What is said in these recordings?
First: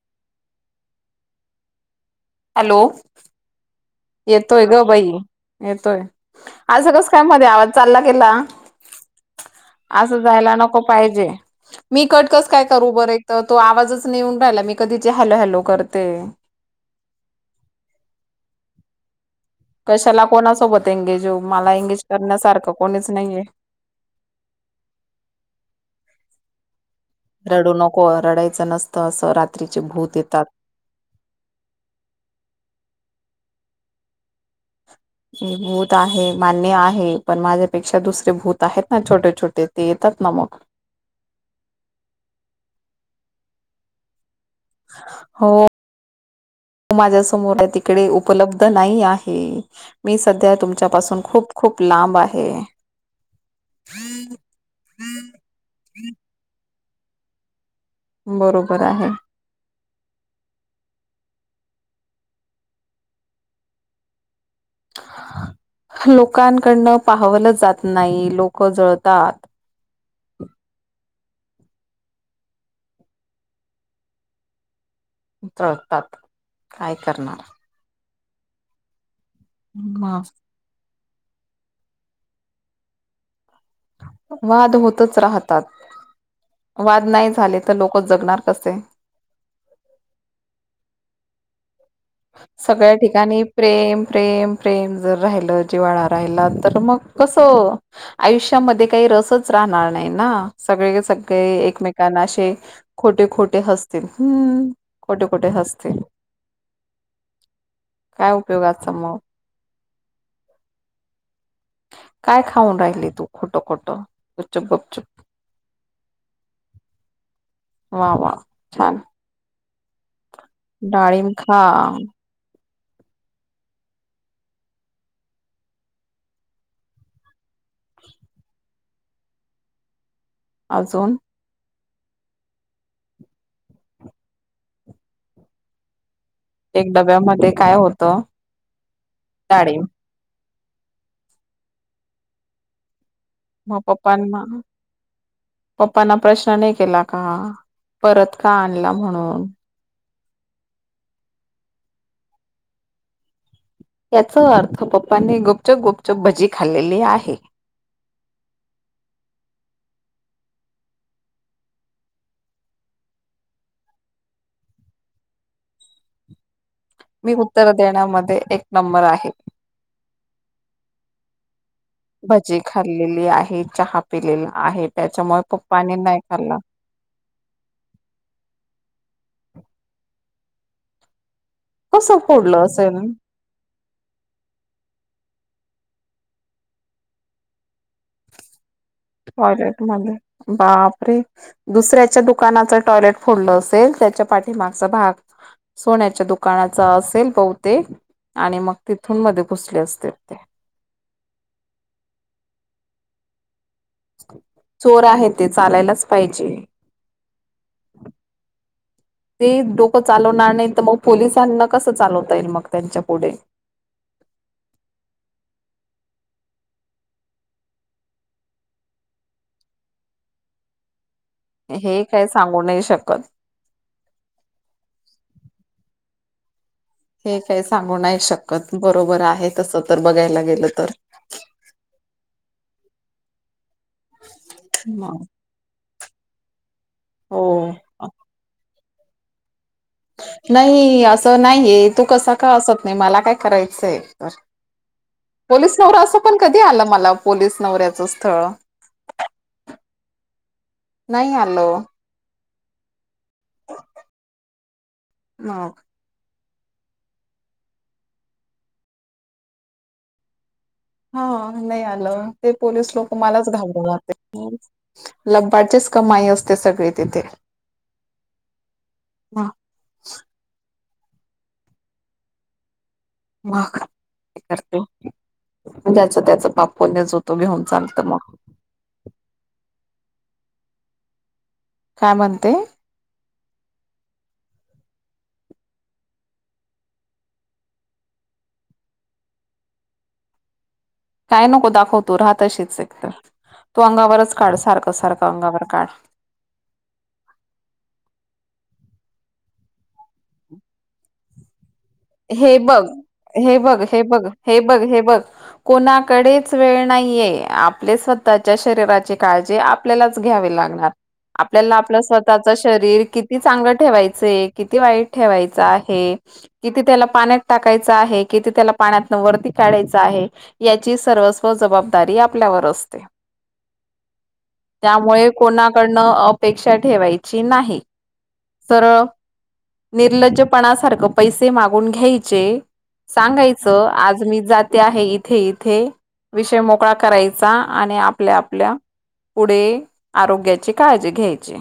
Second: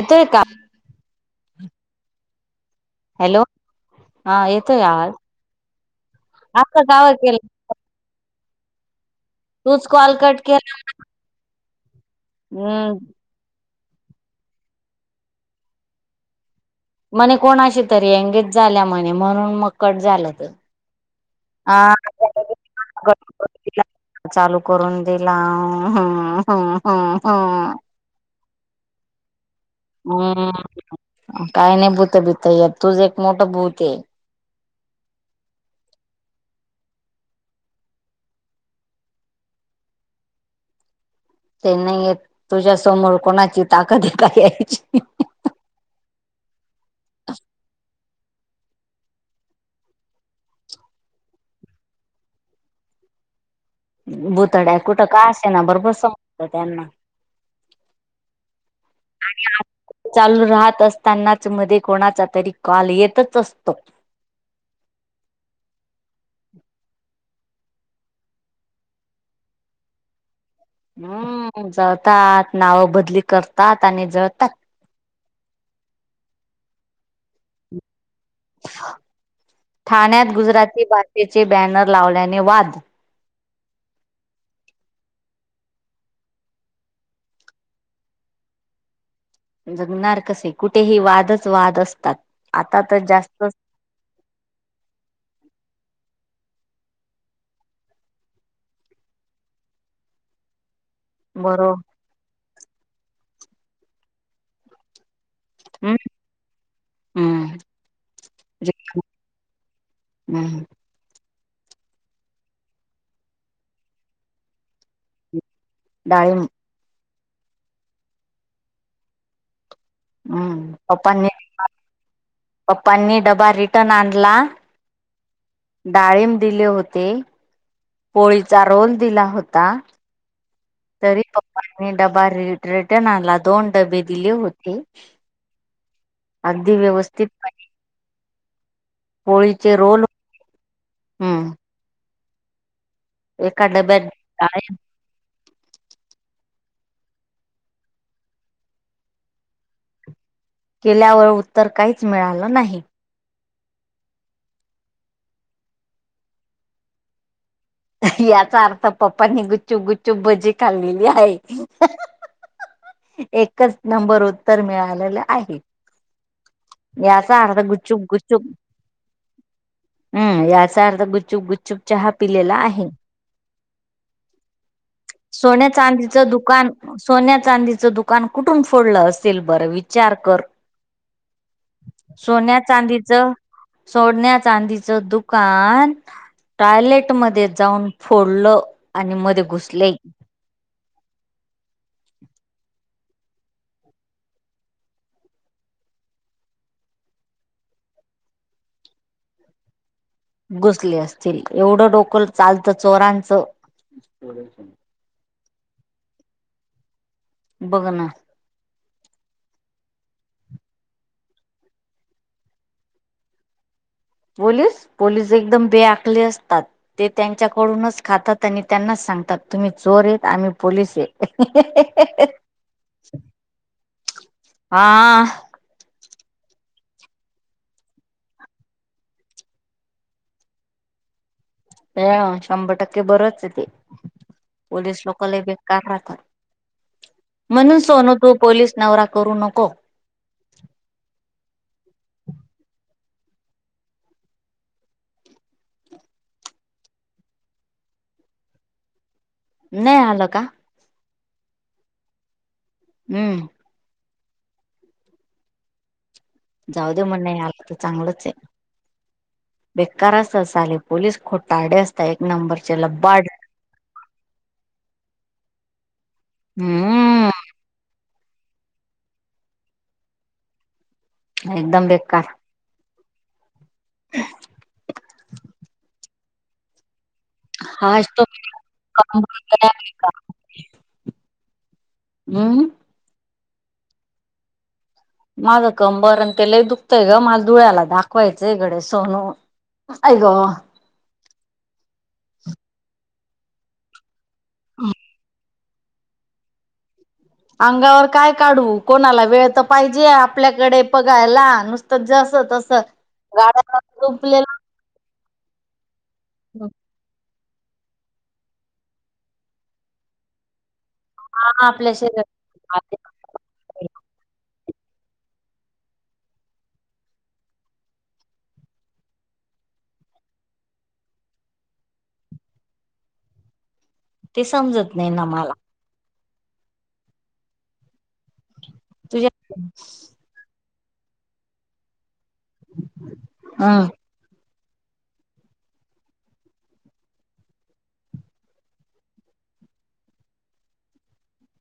येतोय का? Hello hello हा येतोय ग बाई आवाज येतोय असं आं कस काव काय केलं मध्ये आवाज चालला गेला तूच कॉल असं कट जायला केला नको पाहिजे मी कटकस काय करू हम् बरं एक तर तो आवाजच नेऊन राहिला मी कधीची हॅलो हॅलो करते म्हणे कोणाशी तरी एंगेज झाल्या म्हणे म्हणून मग कट कशाला झालं ते कोणासोबत एंगेज होऊ मला हा एंगेज करण्यासारखं कोणीच नाहीये. चालू करून दिला ह्म ह्म- रडू नको रडायचं नसतं असं रात हम्म काही नाही भूत भित तूझ एक मोठं भूत आहे भूत आहे मान्य आहे पण माझ्यापेक्षा दुसरे भूत आहेत ना छोटे छोटे ते येतात ना मग ते नाहीयेत तुझ्यासमोर कोणाची ताकद आहे का येयची हो. माझ्या समोर आहे तिकडे उपलब्ध नाही आहे मी सध्या तुमच्यापासून खूप खूप लांब आहे भुतड्या कुठं काय असे ना बरोबर समजतंय त्यांना बरोबर आहे. आणि आज चालू राहत असतानाच मध्ये कोणाचा तरी कॉल येतच असतो लोकांकडनं पाहावलं जात नाही लोक जळतात. हम्म जळतात नाव बदली करतात आणि जळतात जळतात काय करणार? ठाण्यात गुजराती भाषेचे बॅनर लावल्याने वाद वाद होतच राहतात वाद नाही झाले तर लोक जगणार कसे जगणार कसे कुठेही वादच वाद असतात. आता सगळ्या तर ठिकाणी जास्तच प्रेम प्रेम प्रेम जर राहिलं जिवाळा राहिला तर मग कसं? आयुष्यामध्ये काही रसच राहणार नाही ना सगळे सग बरो एकमेकांना असे खोटे खोटे हसतील हम्म खोटे खोटे हम् हसतील. हम्म. काय उपयोगाचा म हम् काय खाऊन राहिली तू खोटं खोटं गपचूप गपचूप डाळीब वा वा छान. हम्म पप्पांनी डाळीम खा पप्पांनी डबा रिटर्न आणला डाळीब दिले होते पोळीचा रोल दिला होता अजून तरी पप्पनी डबा र रीटन आनला दोन डबे दिले होते अगदी एक व्यवस्थित डब्यामध्ये पाय काय होतं? पोळीचे डाळीम रोल हम्म एका म डब्यात पप्पा नां डाळी पप्पना प्रश्न नाही केला का परत का आणला म्हणून केल्यावर उत्तर काहीच मिळालं नाही. याचा अर्थ पप्पानी गुपचूप गुपचूप भजी खाल्लेली आहे याचा अर्थ पप्पांनी गुपचूप गुपचूप भजी खाल्लेली आहे. हा हा हा. एकच नंबर उत्तर मिळालेलं आहे मी याचा‌ आर्थ उत्तर गुपचूप देण्यामध्ये गुपचूप एक नंबर आहे. हम्म याचा अर्थ गुपचुप गुपचुप चहा पिलेला भजी आहे. खाल्लेली आहे चहा पिलेला आहे त्याच्यामुळे सोन्या पप्पाणी नाही चांदीचं खाल्ला. दुकान सोन्या चांदीचं दुकान कुठून फोडलं असेल बरं विचार कर? कसं सोन्या फोडलं असेल चांदीचं सोन्या चांदीचं दुकान टॉयलेट मध्ये जाऊन फोडलं. आणि मध्ये टॉयलेट घुसले. मध्ये बापरे दुसऱ्याच्या दुकानाच टॉयलेट फोडलं असेल, त्याच्या पाठीमागचा भाग सोन्याच्या दुकानाचा असेल बहुतेक आणि मग तिथून मध्ये घुसले असतील ते. घुसले असतील एवढं डोक चालतं चोरांचं. चोर आहे ते चालायलाच पाहिजे. बघ ना. [inaudible] ते डोकं चालवणार नाही, तर मग पोलिसांना कसं चालवता येईल मग त्यांच्या पुढे. पोलीस पोलीस एकदम बेअक्कली असतात. ते त्यांच्याकडूनच खातात आणि त्यांनाच सांगतात तुम्ही चोर आहेत आम्ही पोलीस आहे. हे हे हे हे, काय सांगू नाही शकत. हा. हे काय सांगू नाही शकत बरोबर आहे तसं तर बघायला गेलं तर. [unintelligible] शंभर टक्के बरच आहे ते पोलीस मग. लोक लई बेकार राहतात. हो. म्हणून सोनू तू पोलीस नवरा करू नको. नाही असं नाहीये तू कसं का असत नाही मला काय करायचंय तर. पोलीस नवरा असं पण कधी आलं मला पोलीस नवऱ्याचं स्थळ? नाही आल का? नाही आलो. हम्म. मग जाऊ दे म्हण नाही आल तर चांगलंच आहे. बेकार अस साले पोलीस हा खोटारडे नाही असतात एक आलं. ते नंबरचे पोलीस लोक लबाड मलाच घाबरवतात [unintelligible] चीच कमाई असते सगळी तिथे. हम्म हा. एकदम बेकार. मग करते की ज्याच त्याच पाप पुण्यच [unintelligible] काय म्हणते? हम्म माझं कंबर आणि त्यालाही दुखतंय ग मला धुळ्याला दाखवायचं इकडे सोनू आई ग. काय नको दाखव तू रहा तशीच एक तर. तू अंगावरच काढ सारखं सारखं अंगावर काढ. अंगावर काय काढू कोणाला वेळ तर पाहिजे आपल्याकडे बघायला नुस हे बघ हे बघ हे बघ झोपलेला हे बघ हे बघ. कोणाकडेच वेळ नाहीे आहे आपले स्वतःच्या शरीराची काळजी आपल्यालाच घ्यावी लागणार. हा आपल्याला आपल्या आपलं स्वतःच शरीरात शरीर कित किती चांगल ठेवायचं हाय, किती वाईट ठेवायचं आहे. किती त्याला पाण्यात टाकायचं आहे, किती त्याला पाण्यातनं वरती काढायचं आहे. याची सर्वस्व जबाबदारी आपल्यावर असते ते समजत नाही ना त्यामुळे मला कोणाकडनं अपेक्षा ठेवायची नाही. सरळ तुझ्या निर्लज्जपणासारखे पैसे मागून घ्यायचे. सांगायचं हम्म आज मी जाते आहे इ इथे इथे विषय मोकळा करायचा आणि आपल्या आपल्या पुढे आरोग्याची काळजी घ्यायची.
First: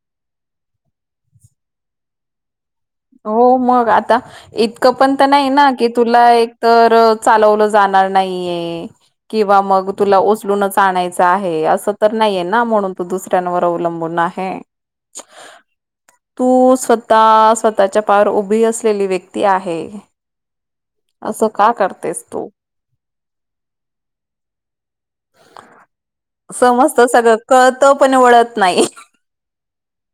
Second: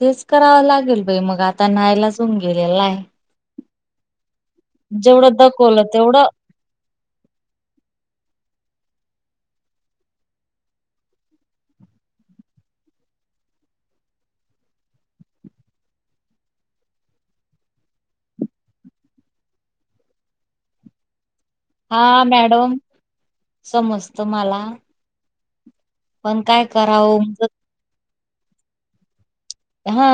तेच करावं लागेल बाई मग आता नाईलाज होऊन गेलेला आहे. हो मग आता इतकं पण तर जेवढं नाही ना दखवलं की तेवढं तुला एक तर चालवलं जाणार नाहीये. की बा मग तुला उचलूनच आणायचं आहे असं तर नाहीये ना म्हणून तू दुसर तनअवलंबून आहे तू स्वत स्वतः- तःच्या पार उभी असलेली व्यक्ती आहे. असं का का. हा मॅडम समजत मला. पण काय समजत करावं सगळं कळतं पण ओळत नाही. हा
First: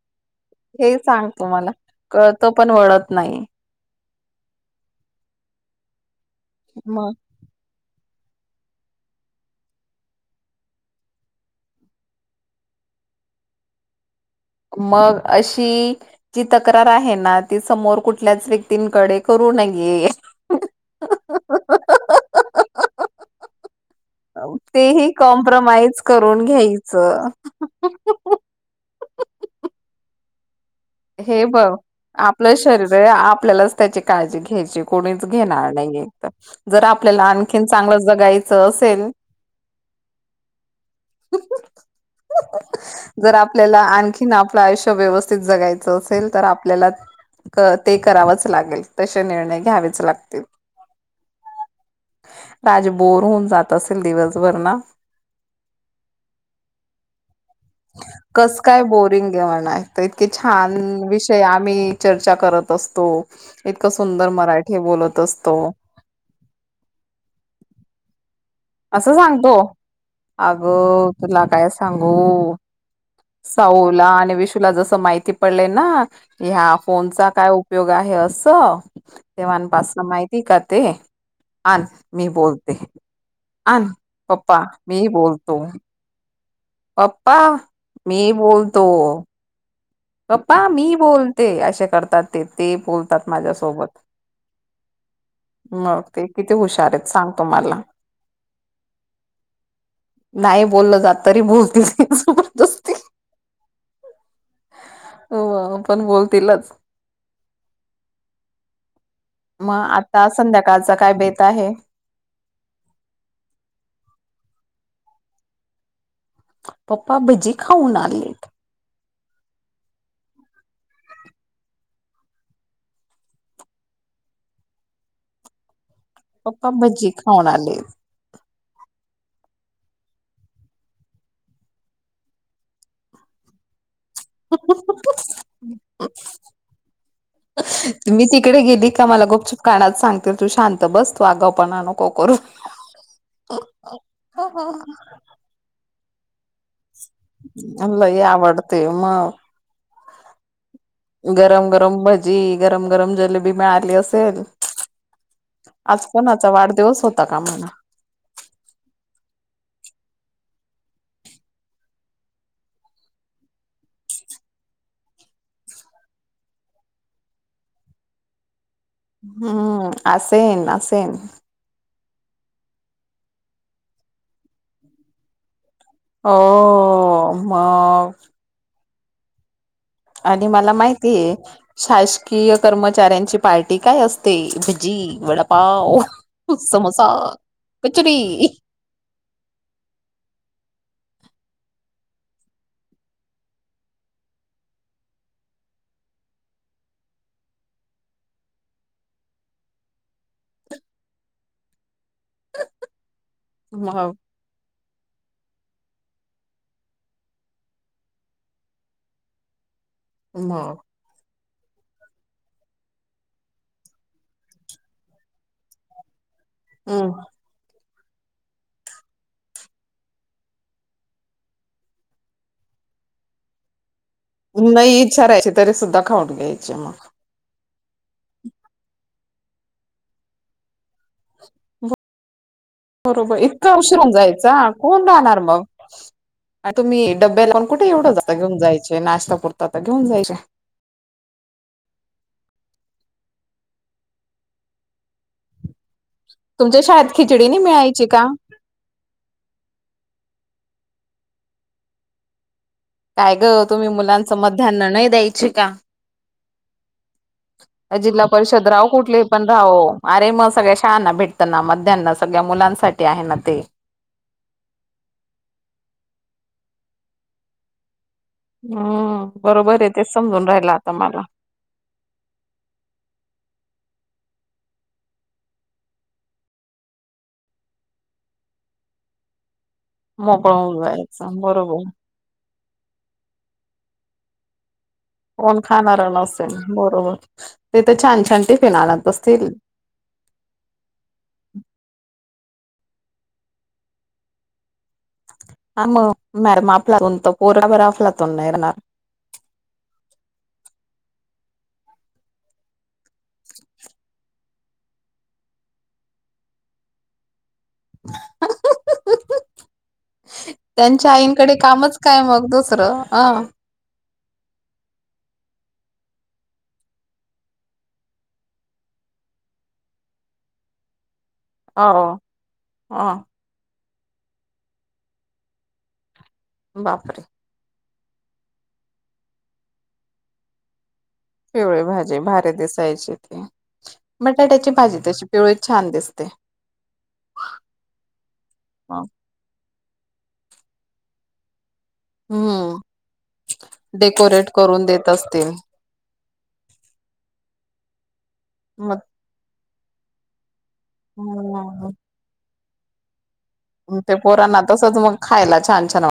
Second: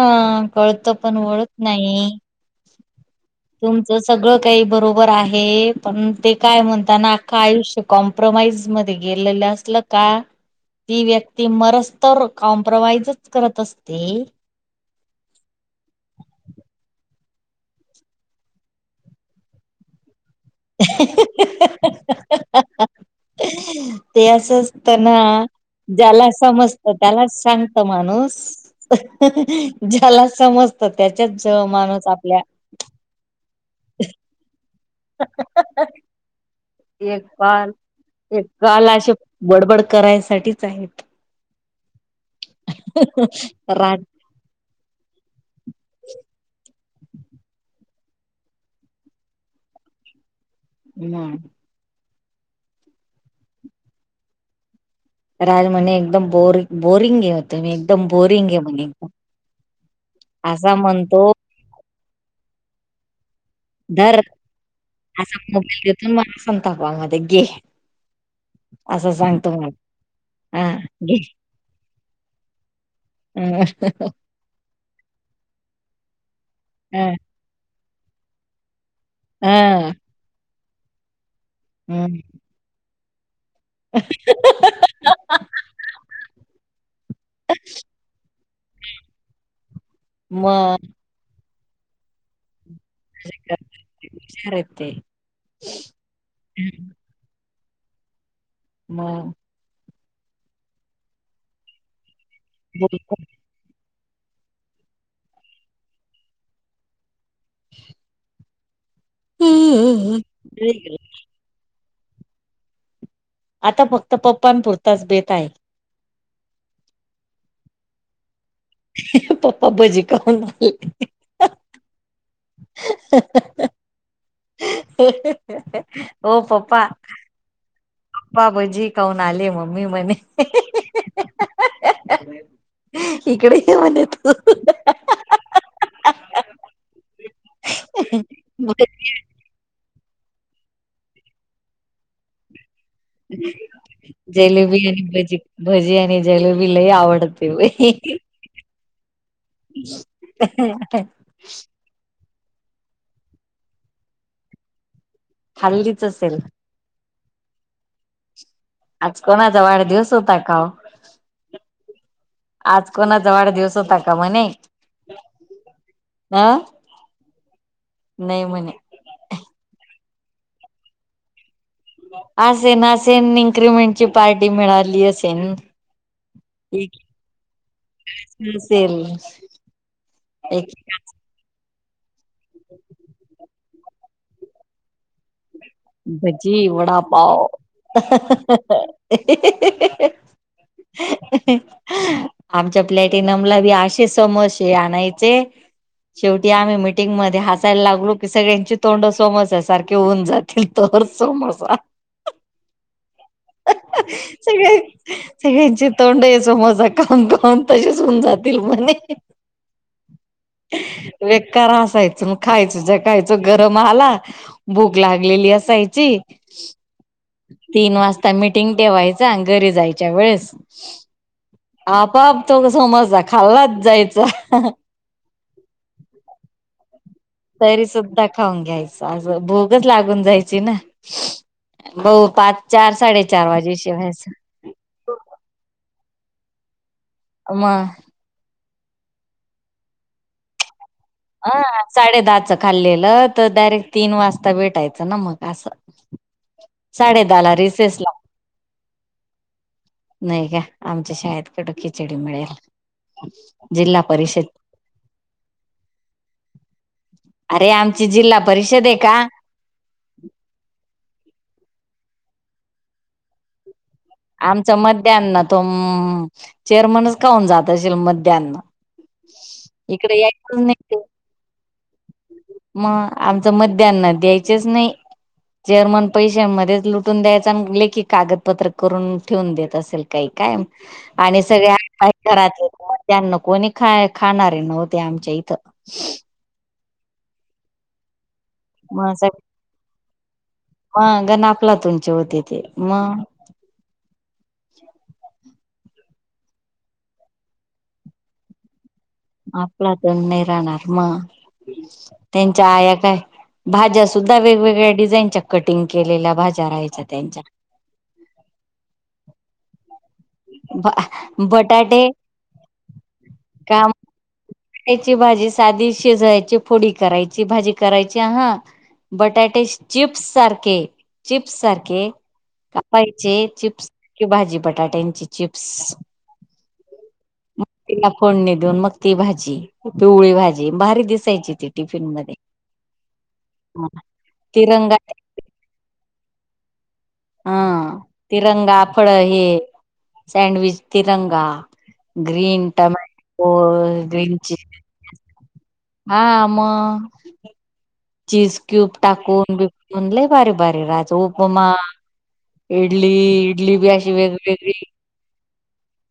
कळतो पण ओळत नाही. तो पण वळत नाही. तुमच सगळं काही बरोबर आहे पण ते काय म्हणत मग ना. आयुष्य कॉम्प्रोमाइज मध्ये गेलेलं असलं का. ती व्यक्ती मरस तर कॉम्प्रोमाइजच करत असते. मग अशी. जी तक्रार आहे ना ती समोर कुठल्याच व्यक्तींकडे करू नये. अ हं हं हं हं हं हं हं हं हं. ते असंचत तेही ना कॉम्प्रमाइज ज्याला करून समजत घ्यायचं त्यालाच सांगत माणूस. ज्याला समज हे बघ आपलं शरीर आहे आपल्यालाच त्याची काळजी घ्यायची. कोणीच घेणार नाही जर आपल्याला एक आणखी कॉल चांगलं एक जगायचं कॉल असेल. असे बडबड करायसाठीच आहेत. जर आपल्याला रात आणखीन आपलं आयुष्य व्यवस्थित जगाय च असेल तर आपल्याला. क ते करावंच लागेल तशे निर्णय घ्यावेच लागतील. हम्म. राज बोर होऊन जात असेल दिवसभर ना. राज म्हणे एकदम बोरिंग बोरिंग हे होते मी एकदम बोरिंग हे म्हणे एकदम. आला इतके छान असा म्हणतो विषय आम्ही चर्चा करत असतो. इतकं सुंदर मराठी बोलत असतो. त मला सताप मध्ये घे. असं सांगतो हा अगं घे तुला काय सांगू. ह साऊ ला आणि विषूला जस माहिती पडले ना ह्या ह फोनचा काय उप- योग आहे असं ह तेवांपासन माहिती का ते. आण हम्म. मी बोलते आण पप्पा मी बोलतो. पप्पा मी बोलतो. मग पप्पा मी बोलते अशे करतात ते ते बोलतात माझ्यासोबत. हुशार आहेत ते मग ते किती हुशार आहेत सांगतो मला. म. नाही बोललं जात तरी बोलतेस. [unintelligible] बिकुल. हो पण बोलतीलच. [inaudible] मग हं, हं. आता संध्याकाळच काय बेत आहे. आता फक्त पप्पां पुुरताच बेत आहे. पप्पा भजी खाऊन आलेत. पप्पा भज्जी खाऊन आले. हं हं हं हं हं हं हं हं. प्पा भजी खान आले. पा बजी काऊन आले मम्मी म्हणे हं हं हं हं हं. इकडे ये म्हणेत. हं हं हं हं. मी तिकडे तू. गेली का मला खूपप कानात सांगते तू शांत बस तू आगाव पण आणो. को करू जलेबी आणि [unintelligible] भजी भजी आणि जलेबी लय आवड लय आवडते म? [unintelligible] गरम गरम भजी, गरम गरम जलेबी मिळाली असेल. खाल्लीच आज असेल कोणाचा वाढदिवस होता का म्हण आज कोणाचा वाढदिवस होता का ओ? आज कोणाचा वाढ दिवस होता का म्हणे. हा. नाही म्हणे. हम्म असेन असेन. असेन असेन इनक्रीमेंटची पार्टी मिळाली असेन. हो म स स सेम आणि मला माहिती आहे. शासकीय कर्मचाऱ्यांची पार्टी काय असते भजी वडा भजी वडापाव [unintelligible] कचोरी [unintelligible] आमच्या प्लॅटिनमला बी असे समोसे आणायचे. शेवटी आम्ही मीटिंगमध्ये हासाय लागलो की सगळ्यांची तोंड सामोस्या सारखे होऊन जात तोर समोसा [unintelligible] मग सगळे सगळ्यांची तोंड ये समोसा खाऊन खाऊन तसेच होऊन जातील म्हणे. मग बेकार हसायचो मग खायच ज्या खायच गरम आला भूक लाग गलेली असायची. हम्म तीन वाजता मिटिंग ठेवायच अन घरी जायच्या वेळेस आपाआप तो समोसा खाल्लाच जायचा. नबाई विचारायची तरीसुद्धा खाऊन घ्यायचे मग. तरी सुुद्धा खाऊन घ्यायच असं भूकच लागून जायची ना बऊ पाच चार बरोबर साडेचार इतकां वाजेशी उशीर होऊन व्हायचं जायचा? कोण राहणार म आणि तुम्ही डब्बे लाऊन मग कुठे एवढं जा चे घेऊन जायचे नाश्ता पुरता तर घेऊन जायचे हा साडे दहाच खाल्लेलं तर डायरेक्ट तीन वाजता भेटायचं ना म असं तुमच्या शाळेत साडे खिचडी दहाला नाही रिसेस मिळायची ला का? नाही का आमच्या शाळेत कुठं खिचडी मिळेल. काय ग तुम्ही जिल्हा मुलांनच परिषद मतधान्य नाही द्यायचे का? अरे आमची जिल्हा परिषद राव आहे का कुठले पण रा अरे मग सगळ्या शाळांना भेटतं ना मतधान्य सगळ्या मुलांसाठी आहे ना ते आमचा मध्याना तो चेअरमनच खाऊन जात असेल मत हम्म बरोबर आहे तेच समजून यायचंच राहिला नाही आता ते मला. मग आमच मध्यान्ह द्यायचेच नाही जर्मन पैशांमध्येच लुटून द्यायच आणि लेखी कागदपत्र करून ठेवून देत असेल. काही मोकळ काय होऊन जायचं आणि सगळे बरोबर. घरात त्यांना कोणी खा खाणारे नव्ह कोण खाणारा नसेन ना बरोबर तथे छान छान टीप म सग मग गण आपला तुंचे होते ते मग हा मग मॅडम आपला तून त पोराबराफला तून नाही येणार. आपलातून नाही राहणार मग त्यांच्या आया काय भाज्या सुद्धा वेगवेगळ्या डिझाईनच्या कटिंग केलेल्या भाज्या राहायच्या त्यांच्या. [unintelligible] त्यांच्या आईंकडे कामच बटाटे काय मग दुसरं अं. काम. खायची भाजी, साधी शिजायची, फोडी करायची, भाजी करायची हा. बटाटे चिप्स सारखे चिप्स हो सारखे हो कापायचे, चिप्स सारखी भाजी बटाट्या ती चिप्स बापरे. मग तिला फोडणी देऊन मग ती भाजी पिवळी भाजी भारी दिस पिवळी भाजी भारी दिसायची त्या, बटाट्याची तिरंगा भाजी तशी पिवळी छान दिसते. हा तिरंगा फळ हे सँडविच तिरंगा. Green hmm tomato, green decorate chili. करून देत असते मी. हा मग. चीज क्यूब मग टाकून बिकून लई भारी भारी राहायच उपमा इडली. इडली बी मग अशी ते पोरांना वेगवेगळी तसंच मग खायला छान छान वा